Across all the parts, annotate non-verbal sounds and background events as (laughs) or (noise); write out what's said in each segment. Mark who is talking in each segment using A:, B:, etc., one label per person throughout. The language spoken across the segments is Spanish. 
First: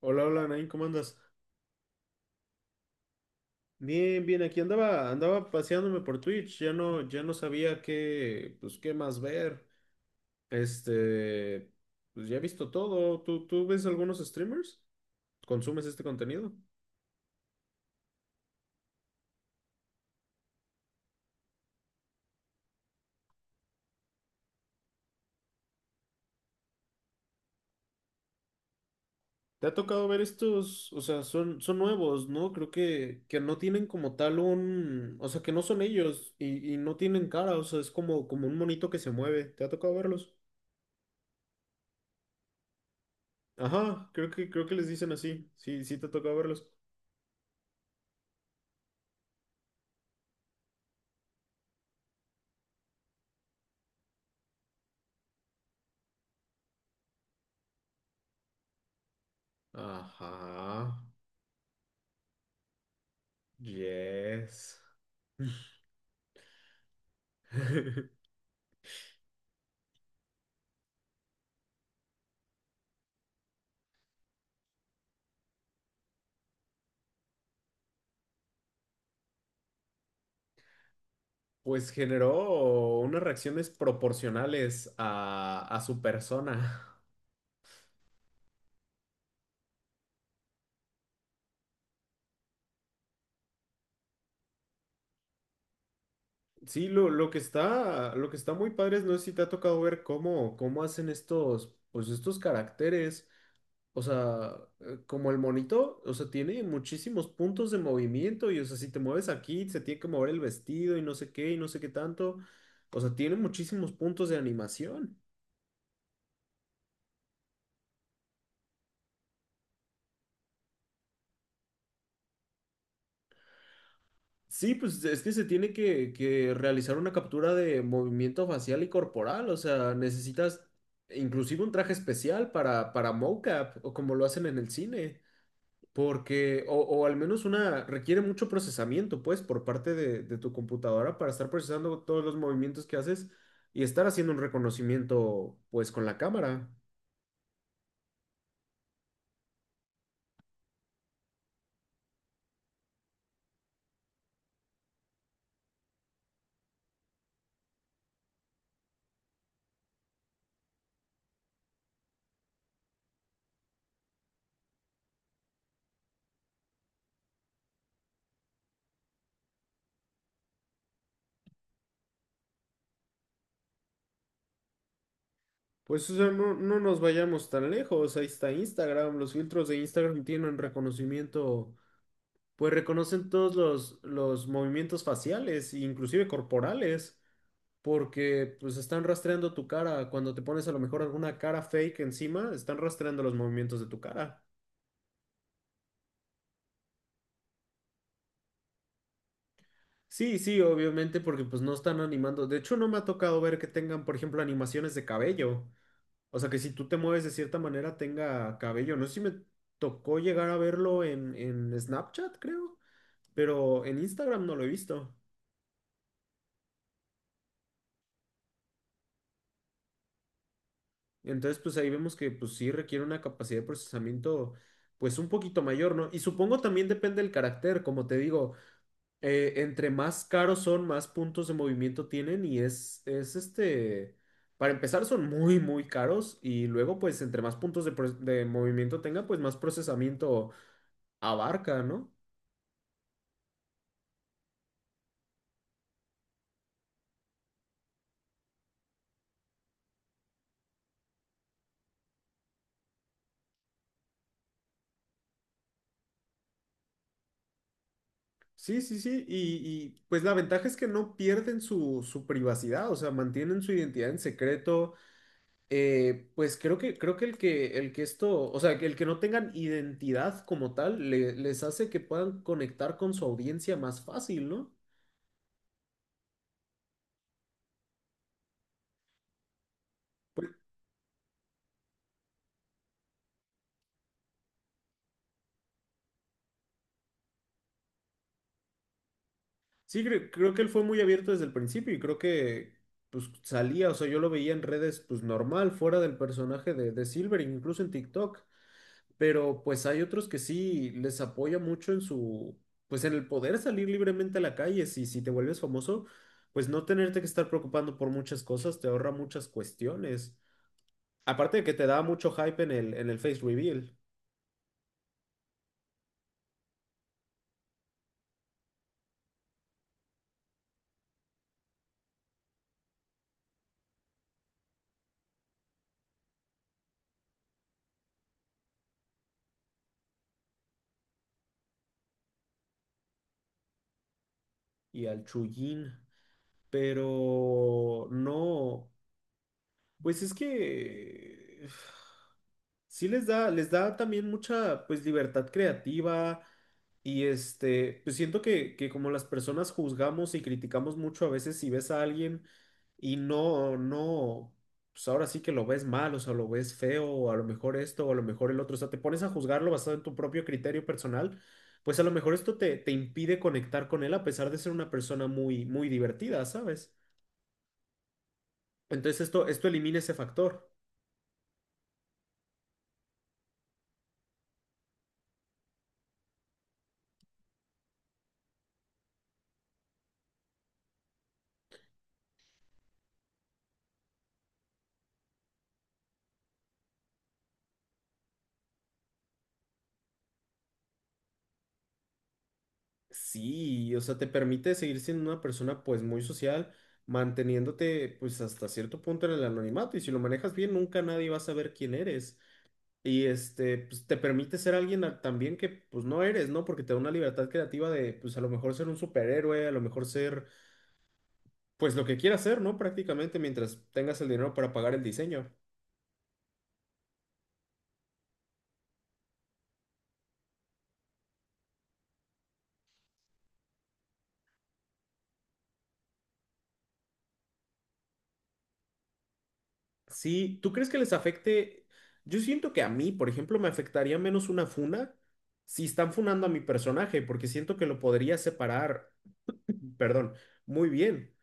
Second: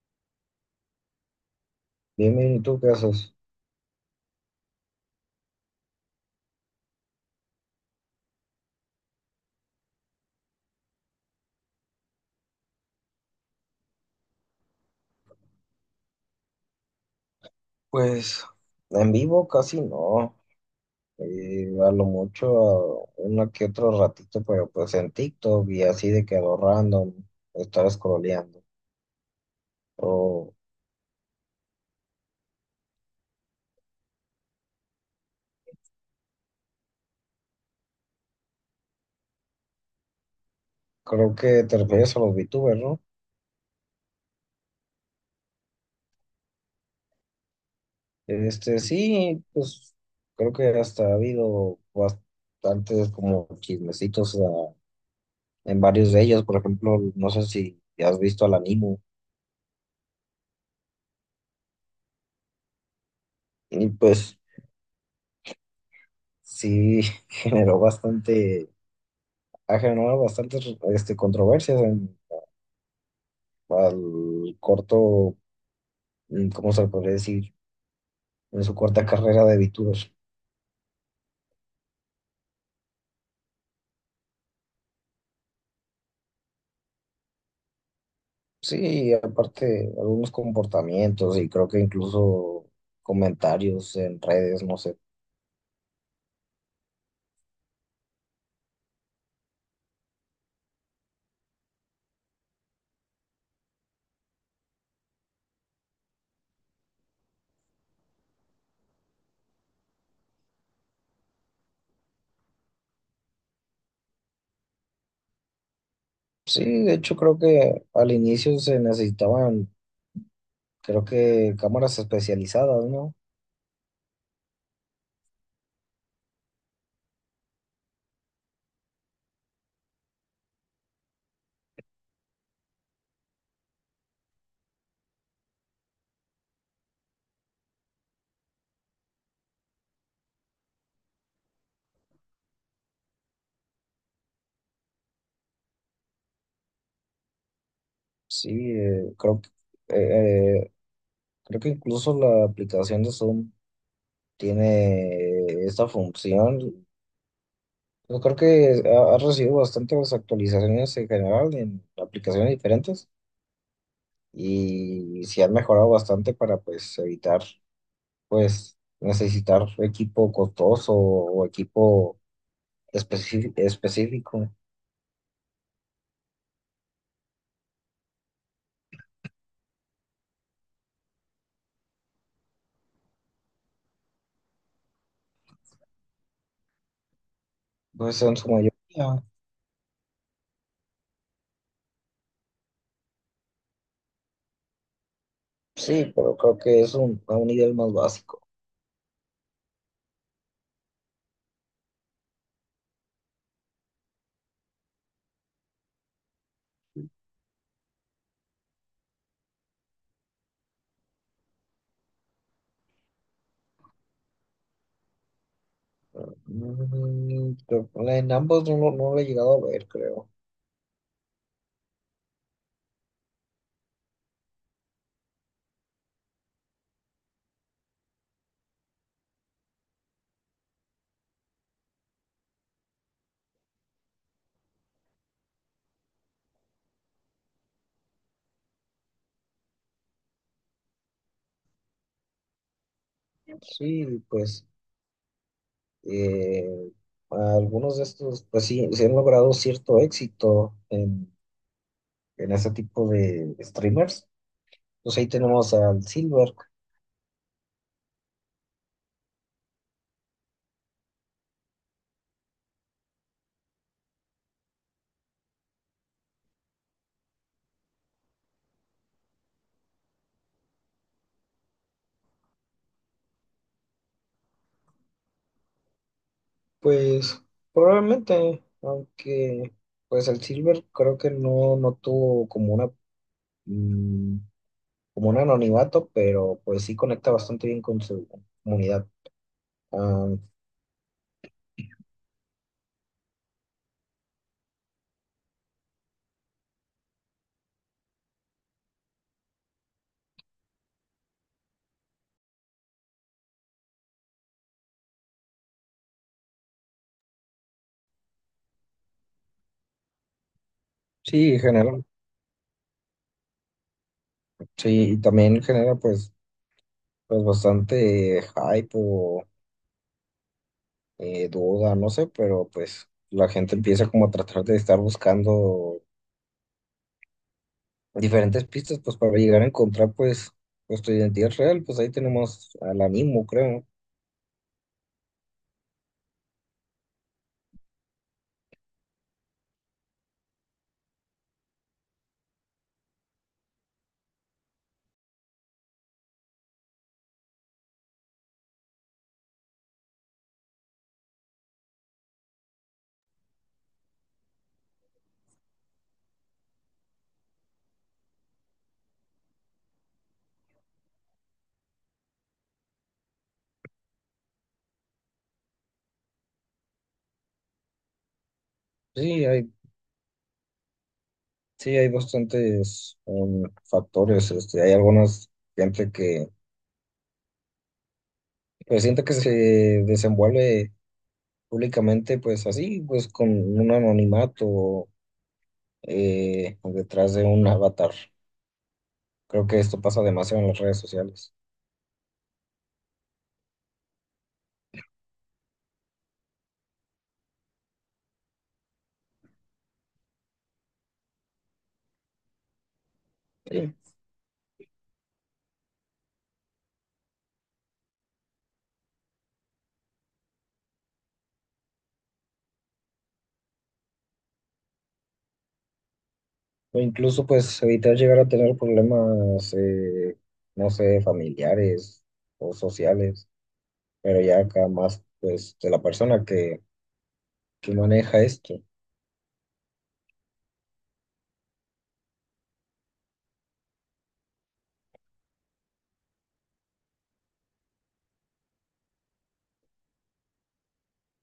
A: Hola, hola, Nain, ¿cómo andas?
B: Bien, ¿y tú qué haces?
A: Bien, aquí andaba paseándome por Twitch, ya no sabía qué, pues, qué más ver. Este, pues ya he visto todo. ¿Tú ves algunos streamers? ¿Consumes este contenido?
B: Pues en vivo casi no, a lo mucho a una que otro ratito, pero pues en TikTok y así de que a lo random, estar scrolleando.
A: ¿Te ha tocado ver
B: O
A: estos? O sea, son nuevos, ¿no? Creo que no tienen como tal un, o sea, que no son ellos y no tienen cara, o sea, es como, como un monito que se mueve. ¿Te ha tocado verlos?
B: creo que te refieres a los VTubers, ¿no?
A: Ajá, creo que les dicen así. Sí, sí te ha tocado verlos.
B: Sí, pues creo que hasta ha habido bastantes como chismecitos en varios de ellos, por ejemplo, no sé si has visto al Animo,
A: Ajá.
B: y pues
A: Yes.
B: sí (laughs) generó
A: (laughs)
B: bastante. Ha generado bastantes controversias en, al corto, ¿cómo se le podría decir? En su corta carrera de VTuber.
A: Pues generó unas reacciones proporcionales a su persona.
B: Sí, y aparte algunos comportamientos y creo que incluso comentarios en redes, no sé.
A: Sí, lo que está, lo que está muy padre es, no sé si te ha tocado ver cómo, cómo hacen estos, pues estos caracteres. O sea, como el monito, o sea, tiene muchísimos puntos de movimiento y, o sea, si te mueves aquí, se tiene que mover el vestido y no sé qué y no sé qué tanto. O sea, tiene muchísimos puntos de animación.
B: Sí, de hecho creo que al inicio se necesitaban, creo que cámaras especializadas, ¿no?
A: Sí, pues es que se tiene que realizar una captura de movimiento facial y corporal, o sea, necesitas inclusive un traje especial para mocap, o como lo hacen en el cine, porque, o al menos una, requiere mucho procesamiento, pues, por parte de tu computadora para estar procesando todos los movimientos que haces y estar haciendo un reconocimiento, pues, con la cámara.
B: Sí, eh, creo que, eh, eh, creo que incluso la aplicación de Zoom tiene esta función. Yo creo que ha recibido bastantes actualizaciones en general en aplicaciones diferentes y se han mejorado bastante para pues evitar pues necesitar equipo costoso o equipo específico,
A: Pues, o sea, no, no nos vayamos tan lejos, ahí está Instagram, los filtros de Instagram tienen reconocimiento pues reconocen todos los movimientos faciales, inclusive corporales,
B: pues en su
A: porque pues están
B: mayoría.
A: rastreando tu cara. Cuando te pones a lo mejor alguna cara fake encima, están rastreando los movimientos de tu cara.
B: Sí, pero creo que es un, a un nivel más básico.
A: Sí, sí, obviamente, porque pues no están animando. De hecho, no me ha tocado ver que tengan, por ejemplo, animaciones de cabello. O sea, que si tú te mueves de cierta manera tenga cabello. No sé si me tocó llegar a verlo en Snapchat, creo, pero en Instagram no lo he visto.
B: Mm, pero pues, en ambos no, no lo he llegado a ver, creo.
A: Entonces, pues ahí vemos que pues sí requiere una capacidad de procesamiento pues un poquito mayor, ¿no? Y supongo también depende del carácter, como te digo, entre más caros son, más puntos de movimiento tienen y es este, para empezar son muy, muy caros y luego pues entre más puntos de, pro- de movimiento tenga, pues más procesamiento abarca, ¿no?
B: Sí, pues eh, algunos de estos, pues sí, se han logrado cierto éxito en ese tipo de streamers. Pues ahí tenemos al Silver.
A: Sí, y pues la ventaja es que no pierden su, su privacidad, o sea, mantienen su identidad en secreto. Pues creo que el que esto, o sea, que el que no tengan identidad como tal, le- les hace que puedan conectar con su audiencia más fácil, ¿no?
B: Pues probablemente, aunque pues el
A: Pues,
B: Silver creo que no, no tuvo como una mm, como un anonimato, pero pues sí conecta bastante bien con su comunidad.
A: sí,
B: Ah,
A: cre- creo, que él fue muy abierto desde el principio y creo que pues salía, o sea, yo lo veía en redes pues normal, fuera del personaje de Silver, incluso en TikTok, pero pues hay otros que sí les apoya mucho en su, pues en el poder salir libremente a la calle, si, si te vuelves famoso, pues no tenerte que estar preocupando por muchas cosas, te ahorra muchas cuestiones. Aparte
B: sí,
A: de que te
B: genera,
A: da mucho hype en el face reveal
B: sí, y también genera pues, pues bastante hype o duda, no sé, pero pues la gente empieza como a tratar de estar buscando diferentes pistas, pues para llegar a encontrar, pues, pues tu identidad real, pues ahí tenemos al ánimo, creo.
A: y al Chuyin, pero no, pues es que (sighs) sí les da también mucha, pues, libertad creativa y este, pues siento que como las personas juzgamos y criticamos mucho a veces si ves a alguien y no, no, pues ahora sí que lo ves mal, o sea, lo ves feo, o a lo mejor esto, o a lo mejor el otro, o sea, te pones a juzgarlo basado en tu propio criterio personal, pues a lo mejor esto te, te impide conectar con él a pesar de ser una persona muy, muy divertida, ¿sabes? Entonces
B: Sí,
A: esto
B: hay,
A: elimina ese factor.
B: sí, hay bastantes factores, este, hay algunas gente que, pues siento que se desenvuelve públicamente, pues así, pues con un anonimato detrás de un avatar. Creo que esto pasa demasiado en las redes sociales.
A: Sí, o sea, te permite seguir siendo una persona pues muy social, manteniéndote pues hasta cierto punto en el anonimato y si lo manejas bien nunca nadie va a saber quién eres. Y este,
B: Sí.
A: pues te permite ser alguien a- también que pues no eres, ¿no? Porque te da una libertad creativa de pues a lo mejor ser un superhéroe, a lo mejor ser pues lo que quieras ser, ¿no? Prácticamente mientras tengas el dinero para pagar el diseño.
B: O incluso, pues, evitar llegar a tener problemas, no sé, familiares o sociales. Pero ya acá más pues de la persona que maneja esto.
A: Sí, ¿tú crees que les afecte? Yo siento que a mí, por ejemplo, me afectaría menos una funa si están funando a mi personaje, porque siento que lo podría separar, (laughs) perdón, muy bien.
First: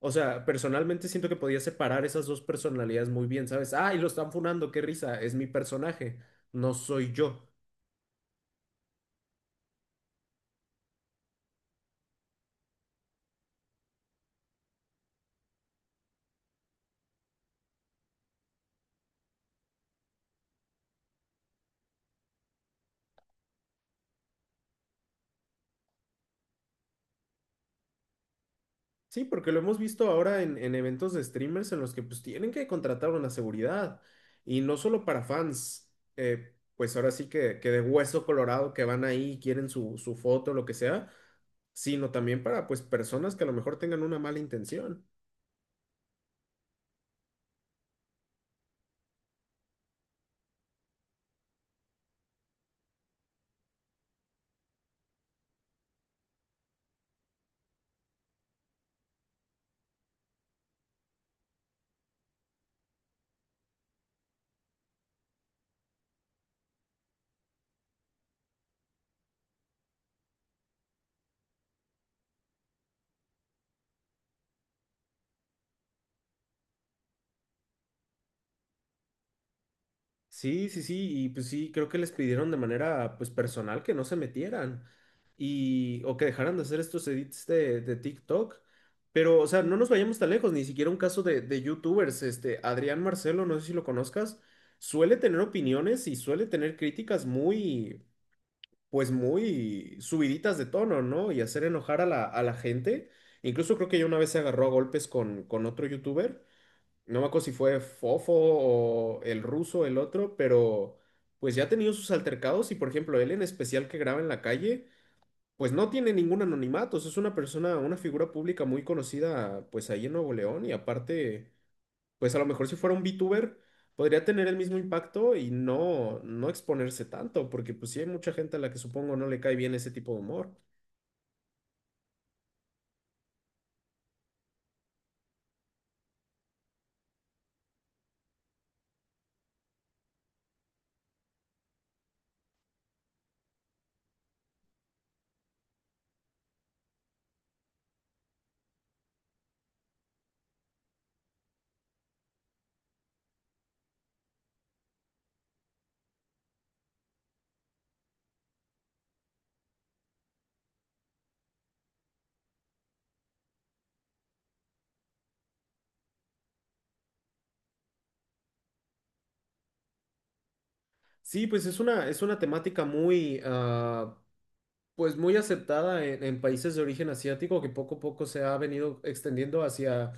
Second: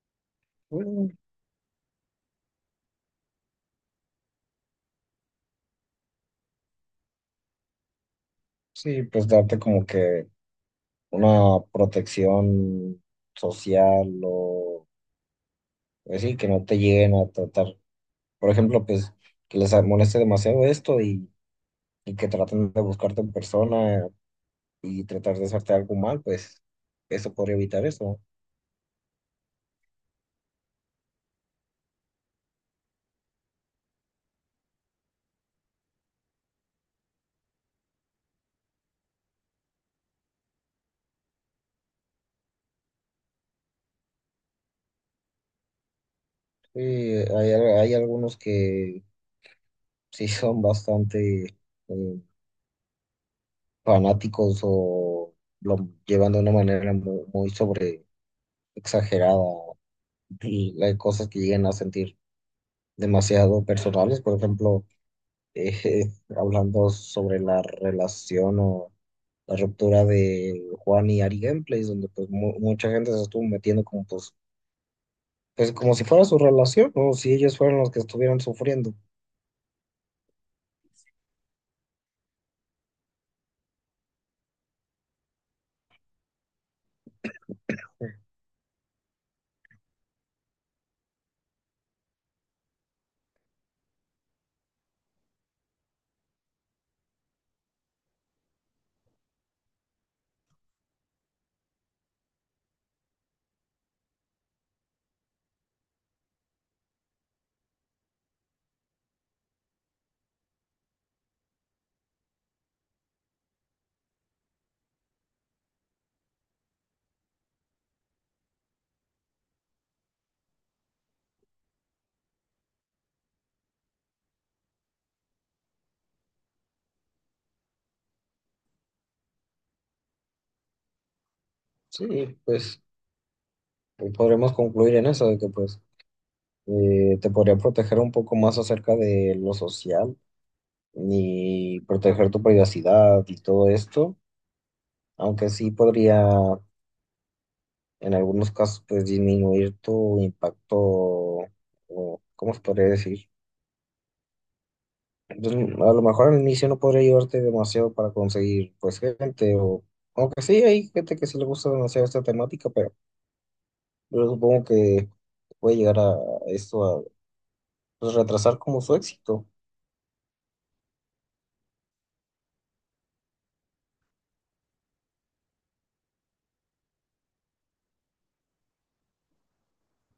A: O sea, personalmente
B: Mm.
A: siento que podría separar esas dos personalidades muy bien, ¿sabes? Ah, y lo están funando, qué risa, es mi personaje, no soy yo.
B: Sí, pues darte como que una protección social o pues sí, que no te lleguen a tratar. Por ejemplo, pues que les moleste demasiado esto y que traten de buscarte en persona y tratar de hacerte algo mal, pues eso podría evitar eso.
A: Sí, porque lo hemos visto ahora en eventos de streamers en los que pues tienen que contratar una seguridad y no solo para fans, pues ahora sí que de hueso colorado que van ahí y quieren su, su foto, lo que sea, sino también para pues personas que a lo mejor tengan una mala intención.
B: Sí, hay algunos que sí son bastante... eh, fanáticos o lo llevan de una manera muy, sobre exagerada y hay cosas que llegan a sentir demasiado personales, por ejemplo, eh, (laughs) hablando sobre la relación o la ruptura de Juan y Ari Gameplays, donde pues mucha gente se estuvo metiendo como pues, pues como si fuera su relación, o si ellos fueran los que estuvieran sufriendo.
A: Sí, y pues sí, creo que les pidieron de manera pues personal que no se metieran y o que dejaran de hacer estos edits de TikTok. Pero, o sea, no nos vayamos tan lejos, ni siquiera un caso de YouTubers, este, Adrián Marcelo, no sé si lo conozcas, suele tener opiniones y suele tener críticas muy, pues muy subiditas de tono, ¿no? Y hacer enojar a la gente. Incluso creo que ya una vez se agarró a golpes con otro YouTuber. No me acuerdo si fue Fofo o el ruso, el otro, pero pues ya ha tenido sus altercados y por ejemplo él en especial que graba en la calle, pues no tiene ningún anonimato, o sea, es una persona, una figura pública muy conocida pues ahí en Nuevo León y aparte, pues a lo mejor si fuera un VTuber podría tener el mismo impacto y no, no exponerse tanto, porque pues sí hay mucha gente a la que supongo no le cae bien ese tipo de humor.
B: Sí, pues podremos concluir en eso, de que pues te podría proteger un poco más acerca de lo social ni proteger tu privacidad y todo esto, aunque sí podría en algunos casos pues disminuir tu impacto, o, ¿cómo se podría decir? Pues, a lo mejor al inicio no podría ayudarte demasiado para conseguir pues gente o aunque sí hay gente que sí le gusta demasiado esta temática, pero yo supongo que puede llegar a esto a pues, retrasar como su éxito.
A: Sí, pues es una temática muy, ah, pues muy aceptada en países de origen asiático que poco a poco se ha venido extendiendo hacia,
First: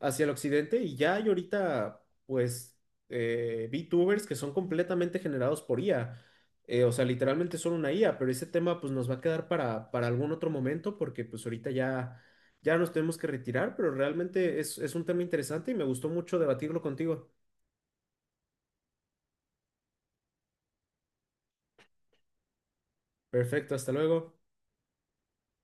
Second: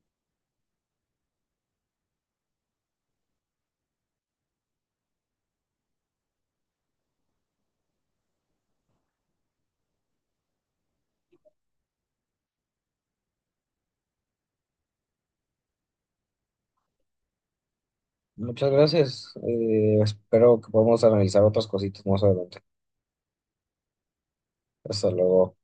A: hacia el occidente y ya hay ahorita pues VTubers que son completamente generados por IA. O sea, literalmente son una IA, pero ese tema pues nos va a quedar para algún otro momento porque pues ahorita ya, ya nos tenemos que retirar, pero realmente es un tema interesante y me gustó mucho debatirlo contigo.
B: Muchas gracias. Espero que podamos analizar otras cositas más adelante.
A: Perfecto, hasta luego.
B: Hasta luego.